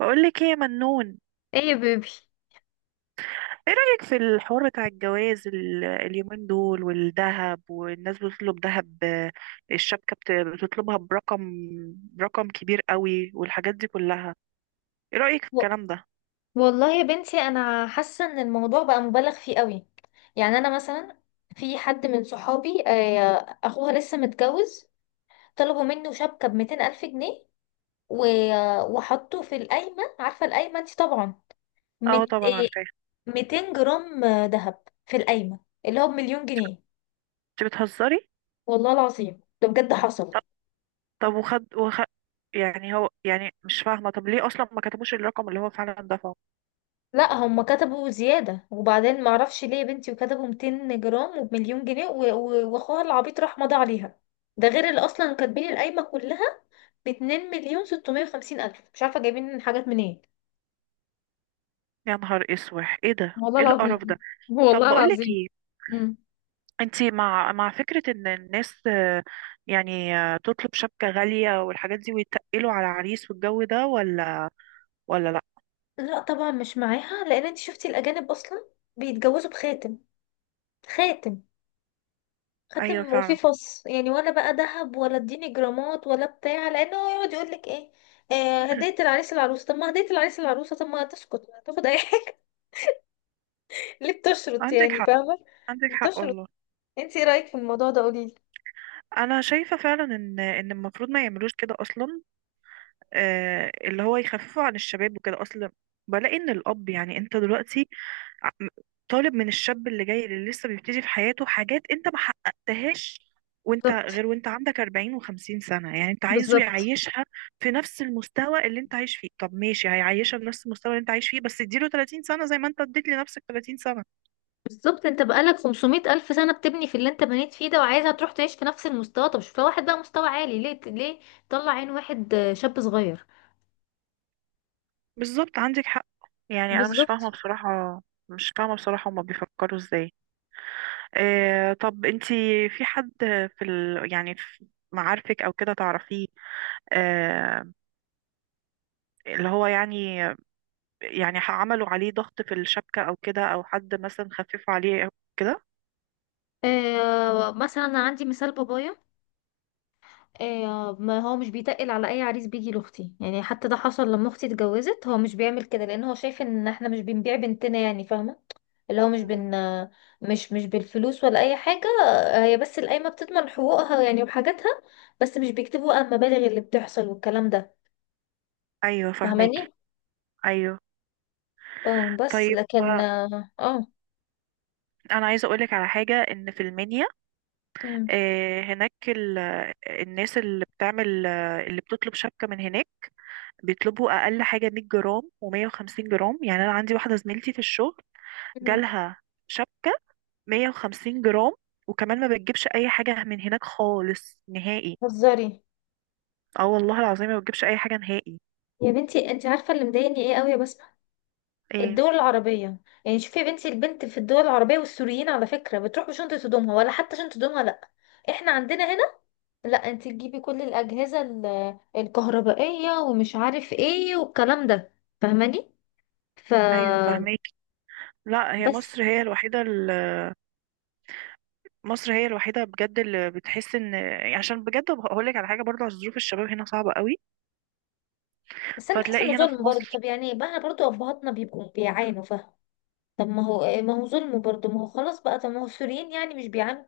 بقولك ايه يا منون. ايه يا بيبي. ايه رأيك في الحوار بتاع الجواز اليومين دول، والذهب، والناس بتطلب ذهب، الشبكة بتطلبها برقم كبير قوي والحاجات دي كلها؟ ايه رأيك في و- الكلام ده؟ والله يا بنتي انا حاسه ان الموضوع بقى مبالغ فيه قوي. يعني انا مثلا في حد من صحابي، اخوها لسه متجوز. طلبوا منه شبكه ب 200 الف جنيه، وحطوا في القايمه. عارفه القايمه دي طبعا. اه مت- طبعا آه، عارفاه انت. 200 جرام ذهب في القايمه اللي هو بمليون جنيه. بتهزري؟ والله العظيم ده بجد حصل. طب طب وخد يعني هو، يعني مش فاهمة، طب ليه اصلا ما كتبوش الرقم اللي هو فعلا دفعه؟ لا، هم كتبوا زيادة وبعدين معرفش ليه يا بنتي، وكتبوا 200 جرام وبمليون جنيه، واخوها العبيط راح مضى عليها. ده غير اللي اصلا كاتبين القايمة كلها ب 2,650,000، مش عارفة جايبين حاجات منين. يا نهار اسود، ايه ده، والله ايه القرف العظيم، ده! طب والله بقولك العظيم. ايه، مم. انتي مع فكرة ان الناس، يعني تطلب شبكة غالية والحاجات دي ويتقلوا على عريس والجو ده، ولا لا؟ لا طبعا مش معاها، لان انت شفتي الاجانب اصلا بيتجوزوا بخاتم. خاتم، ايوه خاتم وفيه فعلا. فص يعني، ولا بقى ذهب ولا اديني جرامات ولا بتاع، لان هو يقعد يقول لك ايه؟ آه هدية العريس العروسة. طب ما هدية العريس العروسة، طب ما تسكت ما تاخد اي حاجة. ليه بتشرط عندك يعني، حق، فاهمة؟ عندك حق بتشرط. والله. انت ايه رأيك في الموضوع ده؟ قوليلي. انا شايفة فعلا ان المفروض ما يعملوش كده اصلا، اللي هو يخففوا عن الشباب وكده اصلا. بلاقي ان الاب، يعني انت دلوقتي عم- طالب من الشاب اللي جاي، اللي لسه بيبتدي في حياته، حاجات انت ما حققتهاش وانت بالظبط، غير، وانت عندك 40 و50 سنة. يعني انت عايزه بالظبط، يعيشها في نفس المستوى اللي انت عايش فيه؟ طب ماشي، هيعيشها بنفس المستوى اللي انت عايش فيه، بس اديله 30 سنة زي ما انت اديت لنفسك 30 سنة. بالظبط. انت بقالك 500 ألف سنة بتبني في اللي انت بنيت فيه ده، وعايزها تروح تعيش في نفس المستوى. طب شوف لها واحد بقى مستوى عالي، ليه؟ ليه؟ طلع عين واحد شاب صغير. بالظبط، عندك حق. يعني انا مش بالظبط. فاهمة بصراحة، مش فاهمة بصراحة هما بيفكروا ازاي. آه، طب انتي، في حد، يعني في معارفك او كده تعرفيه، آه، اللي هو يعني، يعني عملوا عليه ضغط في الشبكة، أو كده، أو حد مثلا خففوا عليه، أو كده؟ آه مثلا انا عندي مثال بابايا. ما هو مش بيتقل على اي عريس بيجي لاختي، يعني حتى ده حصل لما اختي اتجوزت، هو مش بيعمل كده لان هو شايف ان احنا مش بنبيع بنتنا، يعني فاهمه. اللي هو مش م- بن مش بالفلوس ولا اي حاجه. هي بس القايمه بتضمن حقوقها يعني، وحاجاتها. بس مش بيكتبوا بقى المبالغ اللي بتحصل والكلام ده، أيوة فهماكي. فاهماني؟ أيوة. اه بس طيب، لكن اه. أنا عايزة أقولك على حاجة، إن في المنيا مم، هناك الناس اللي بتعمل، اللي بتطلب شبكة من هناك، بيطلبوا أقل حاجة 100 جرام و150 جرام. يعني أنا عندي واحدة زميلتي في الشغل مم. جالها شبكة 150 جرام، وكمان ما بتجيبش أي حاجة من هناك خالص نهائي. بتهزري؟ اه والله العظيم ما بتجيبش أي حاجة نهائي. يا بنتي انت عارفه اللي مضايقني ايه قوي يا بسمه؟ ايه؟ الدول العربية. يعني شوفي يا بنتي، البنت في الدول العربية والسوريين على فكرة بتروح بشنطة هدومها، ولا حتى شنطة هدومها لأ. احنا عندنا هنا، لأ انت تجيبي كل الأجهزة الكهربائية ومش عارف ايه والكلام ده، فاهماني؟ ف أيوة فهماكي. لا، هي بس. مصر هي الوحيدة بجد اللي بتحس ان، عشان بجد هقول لك على حاجة برضه، عشان ظروف الشباب هنا صعبة قوي. بس انا بحس انه فتلاقي هنا في ظلم برضه، مصر. طب يعني بقى برضه ابهاتنا بيبقوا بيعانوا، فاهم؟ طب ما هو ظلم برضه، ما هو خلاص بقى. طب ما هو السوريين يعني مش بيعانوا؟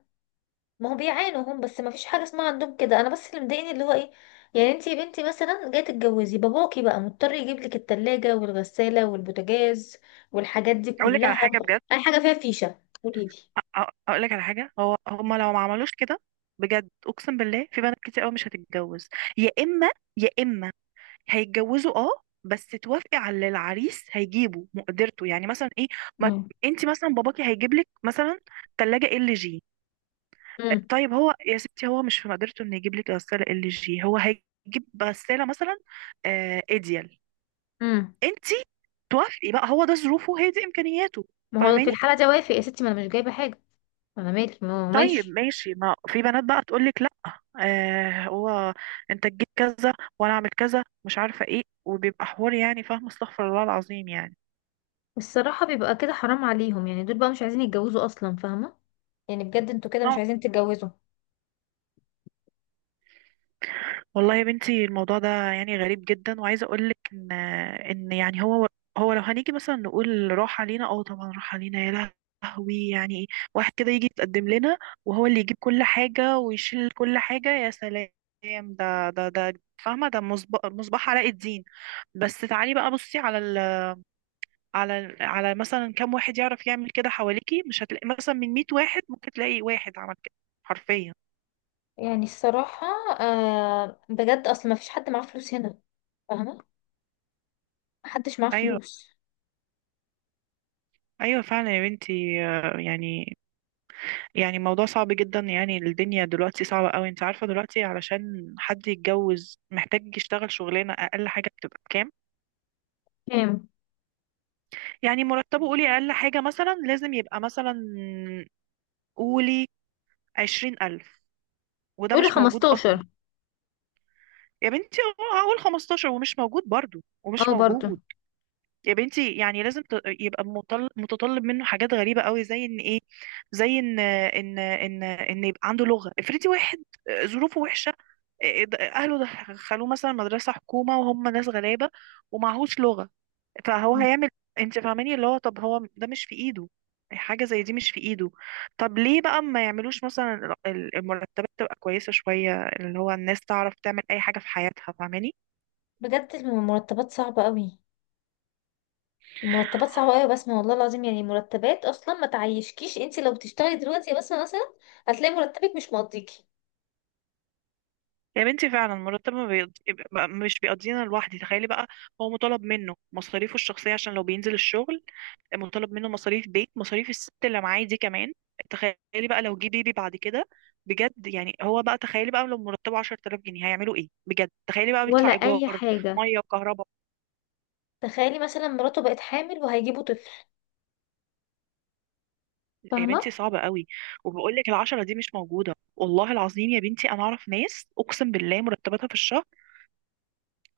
ما هو بيعانوا هم، بس ما فيش حاجه اسمها عندهم كده. انا بس اللي مضايقني اللي هو ايه، يعني انتي يا بنتي مثلا جاي تتجوزي، باباكي بقى مضطر يجيب لك التلاجة والغسالة والبوتاجاز والحاجات دي اقول لك على كلها. حاجة بجد اي حاجه فيها فيشه قولي لي. اقول لك على حاجة، هو هما لو ما عملوش كده بجد اقسم بالله في بنات كتير قوي مش هتتجوز. يا اما يا اما هيتجوزوا، اه، بس توافقي على اللي العريس هيجيبه، مقدرته يعني، مثلا ايه. ما مم. انت مثلا باباكي هيجيب لك مثلا ثلاجة ال جي. امم، طيب هو يا ستي، هو مش في مقدرته انه يجيب لك غساله ال جي، هو هيجيب غساله مثلا آه ايديال. امم. انت توافقي بقى، هو ده ظروفه، هي دي امكانياته. ما هو في فاهماني؟ الحاله دي وافق يا ستي، ما انا مش جايبه حاجه. انا مالي، ما هو طيب ماشي. ماشي، ما في بنات بقى تقول لك لا، آه هو انت تجيب كذا وانا اعمل كذا، مش عارفه ايه، وبيبقى حوار يعني. فاهمه؟ استغفر الله العظيم يعني. الصراحه بيبقى كده، حرام عليهم، يعني دول بقى مش عايزين يتجوزوا اصلا، فاهمه؟ يعني بجد انتوا كده مش عايزين تتجوزوا. والله يا بنتي الموضوع ده يعني غريب جدا، وعايزه اقول لك ان، يعني هو، لو هنيجي مثلا نقول راح علينا، اه طبعا راح علينا. يا لهوي يعني، واحد كده يجي يتقدم لنا، وهو اللي يجيب كل حاجه ويشيل كل حاجه، يا سلام! ده فاهمه، ده مصباح علاء الدين. بس تعالي بقى بصي على ال على ال على مثلا كام واحد يعرف يعمل كده حواليكي. مش هتلاقي مثلا من 100 واحد ممكن تلاقي واحد عمل كده حرفيا. يعني الصراحه بجد اصلا ما فيش حد معاه فلوس هنا، فاهمه؟ محدش معاه ايوه، فلوس. ايوه فعلا يا بنتي، يعني، يعني موضوع صعب جدا. يعني الدنيا دلوقتي صعبة قوي، انت عارفة دلوقتي علشان حد يتجوز محتاج يشتغل شغلانة، اقل حاجة بتبقى بكام؟ كام؟ يعني مرتبه، قولي اقل حاجة مثلا لازم يبقى مثلا، قولي 20 الف، وده قولي مش موجود 15. اصلا. يا بنتي، اه هقول 15، ومش موجود برضو، ومش اه، برضو. موجود. يا بنتي يعني لازم يبقى متطلب منه حاجات غريبة قوي، زي ان ايه، زي ان يبقى عنده لغة. افرضي واحد ظروفه وحشة، اهله دخلوه مثلا مدرسة حكومة وهم ناس غلابة، ومعهوش لغة، فهو مم. هيعمل، انت فاهماني؟ اللي هو طب هو ده مش في ايده، حاجة زي دي مش في ايده. طب ليه بقى ما يعملوش مثلا المرتبات تبقى كويسة شوية، اللي هو الناس تعرف تعمل اي حاجة في حياتها، فاهماني؟ بجد المرتبات صعبة قوي، المرتبات صعبة قوي يا بسمة. والله العظيم، يعني مرتبات اصلا ما تعيشكيش، انت لو بتشتغلي دلوقتي يا بسمة مثلا، هتلاقي مرتبك مش مقضيكي يا بنتي فعلا، مرتب ما بيقض... يبقى- مش بيقضينا لوحدي، تخيلي بقى. هو مطالب منه مصاريفه الشخصية عشان لو بينزل الشغل، مطالب منه مصاريف بيت، مصاريف الست اللي معاه دي كمان. تخيلي بقى لو جه بيبي بعد كده. بجد يعني هو بقى، تخيلي بقى لو مرتبه 10000 جنيه هيعملوا ايه؟ بجد تخيلي بقى، بيدفع ولا اي ايجار، حاجة. ميه وكهرباء. تخيلي مثلا مراته بقت حامل وهيجيبوا طفل، يا فاهمة؟ بنتي صعبة قوي. وبقول لك، العشرة دي مش موجودة والله العظيم. يا بنتي انا اعرف ناس اقسم بالله مرتباتها في الشهر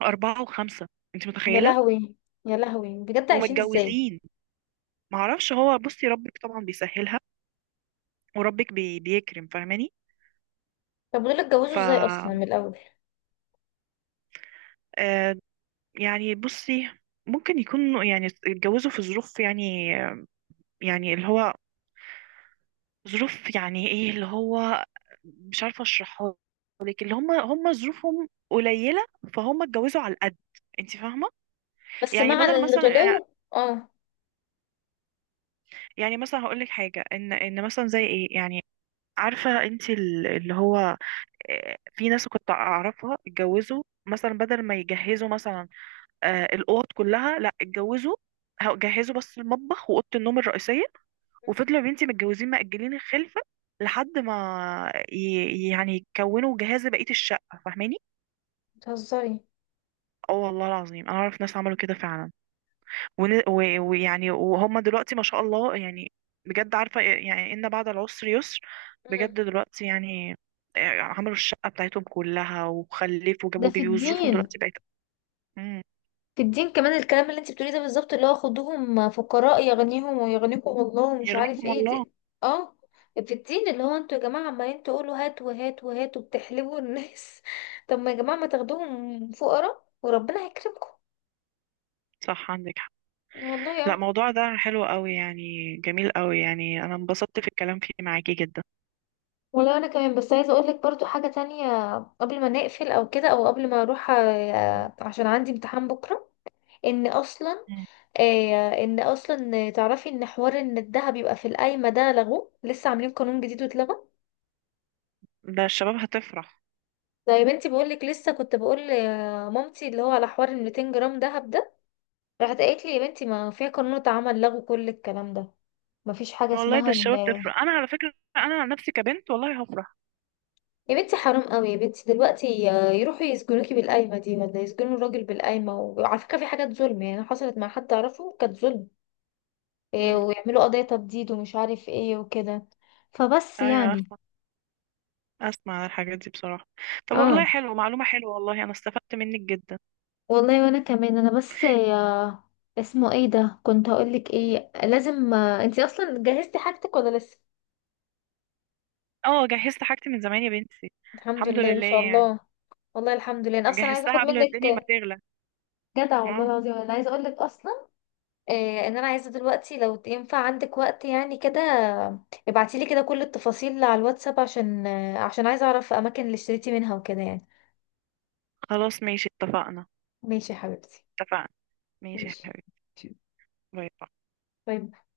4 و5. انت يا متخيلة؟ لهوي، يا لهوي، بجد عايشين ازاي؟ ومتجوزين. ما اعرفش، هو بصي ربك طبعا بيسهلها، وربك بي بيكرم، فاهماني؟ طب ودول اتجوزوا ف ازاي اصلا من الاول؟ آه، يعني بصي، ممكن يكون يعني اتجوزوا في ظروف يعني، يعني اللي هو ظروف يعني ايه اللي هو، مش عارفه اشرحها لك، اللي هم ظروفهم قليله، فهم اتجوزوا على القد، انت فاهمه؟ بس يعني مع بدل مثلا، الغلو. اه. يعني مثلا هقول لك حاجه، ان مثلا زي ايه يعني، عارفه انت اللي هو، في ناس كنت اعرفها اتجوزوا مثلا بدل ما يجهزوا مثلا آه الاوض كلها، لا اتجوزوا جهزوا بس المطبخ واوضه النوم الرئيسيه، مم. وفضلوا يا بنتي متجوزين مأجلين الخلفه لحد ما يعني يكونوا جهاز بقيه الشقه، فاهماني؟ بتهزري؟ اه والله العظيم انا اعرف ناس عملوا كده فعلا، ون... و... ويعني وهم دلوقتي ما شاء الله يعني، بجد عارفه يعني ان بعد العسر يسر. بجد مم. دلوقتي يعني عملوا الشقه بتاعتهم كلها وخلفوا ده وجابوا في بيبي وظروفهم الدين. دلوقتي بقت. مم. في الدين كمان الكلام اللي انت بتقوليه ده، بالظبط اللي هو خدوهم فقراء يغنيهم، ويغنيكم الله، ومش عارف يغنيكم ايه الله. دي. اه. في الدين اللي هو انتوا يا جماعة عمالين تقولوا هات وهات وهات، وبتحلبوا الناس. طب ما يا جماعة، ما تاخدوهم فقراء وربنا هيكرمكم. صح عندك حق. والله، لا، اه. موضوع ده حلو قوي يعني، جميل قوي يعني، انا انبسطت في الكلام فيه معاكي جدا. والله انا كمان، بس عايزه اقول لك برضو حاجه تانية قبل ما نقفل او كده، او قبل ما اروح، عشان عندي امتحان بكره. ان اصلا، مم. ان اصلا تعرفي ان حوار ان الذهب يبقى في القايمه ده لغوه، لسه عاملين قانون جديد واتلغى. ده الشباب هتفرح. طيب بنتي، بقول لك لسه كنت بقول لمامتي اللي هو على حوار ال 200 جرام دهب ده، راحت قالت لي يا بنتي ما في قانون اتعمل لغوا كل الكلام ده، ما فيش حاجه والله ده اسمها ان. الشباب تفرح، انا على فكرة انا عن نفسي كبنت والله هفرح. يا بنتي حرام قوي يا بنتي دلوقتي، يروحوا يسجنوكي بالقايمه دي، ولا يسجنوا الراجل بالقايمه، وعلى فكره في حاجات ظلم يعني حصلت مع حد اعرفه كانت ظلم. إيه، مم. ويعملوا قضيه تبديد ومش عارف ايه وكده، فبس ايوه، يعني. اسمع عن الحاجات دي بصراحة. طب اه. والله حلو، معلومة حلوة والله، انا استفدت منك جدا. والله وانا كمان، انا بس يا، اسمه ايه ده، كنت هقولك ايه، لازم انتي اصلا جهزتي حاجتك ولا لسه؟ اه جهزت حاجتي من زمان يا بنتي. الحمد الحمد لله، ما لله شاء يعني. الله. والله الحمد لله، انا اصلا عايزه جهزتها اخد قبل الدنيا ما منك، تغلى. جدع والله اه العظيم، انا عايزه اقولك اصلا، إيه، ان انا عايزه دلوقتي لو ينفع عندك وقت يعني كده، ابعتيلي كده كل التفاصيل على الواتساب، عشان عشان عايزه اعرف اماكن اللي اشتريتي منها وكده يعني. خلاص ماشي اتفقنا. ماشي يا حبيبتي. اتفقنا، ماشي يا ماشي. حبيبي. باي باي. باي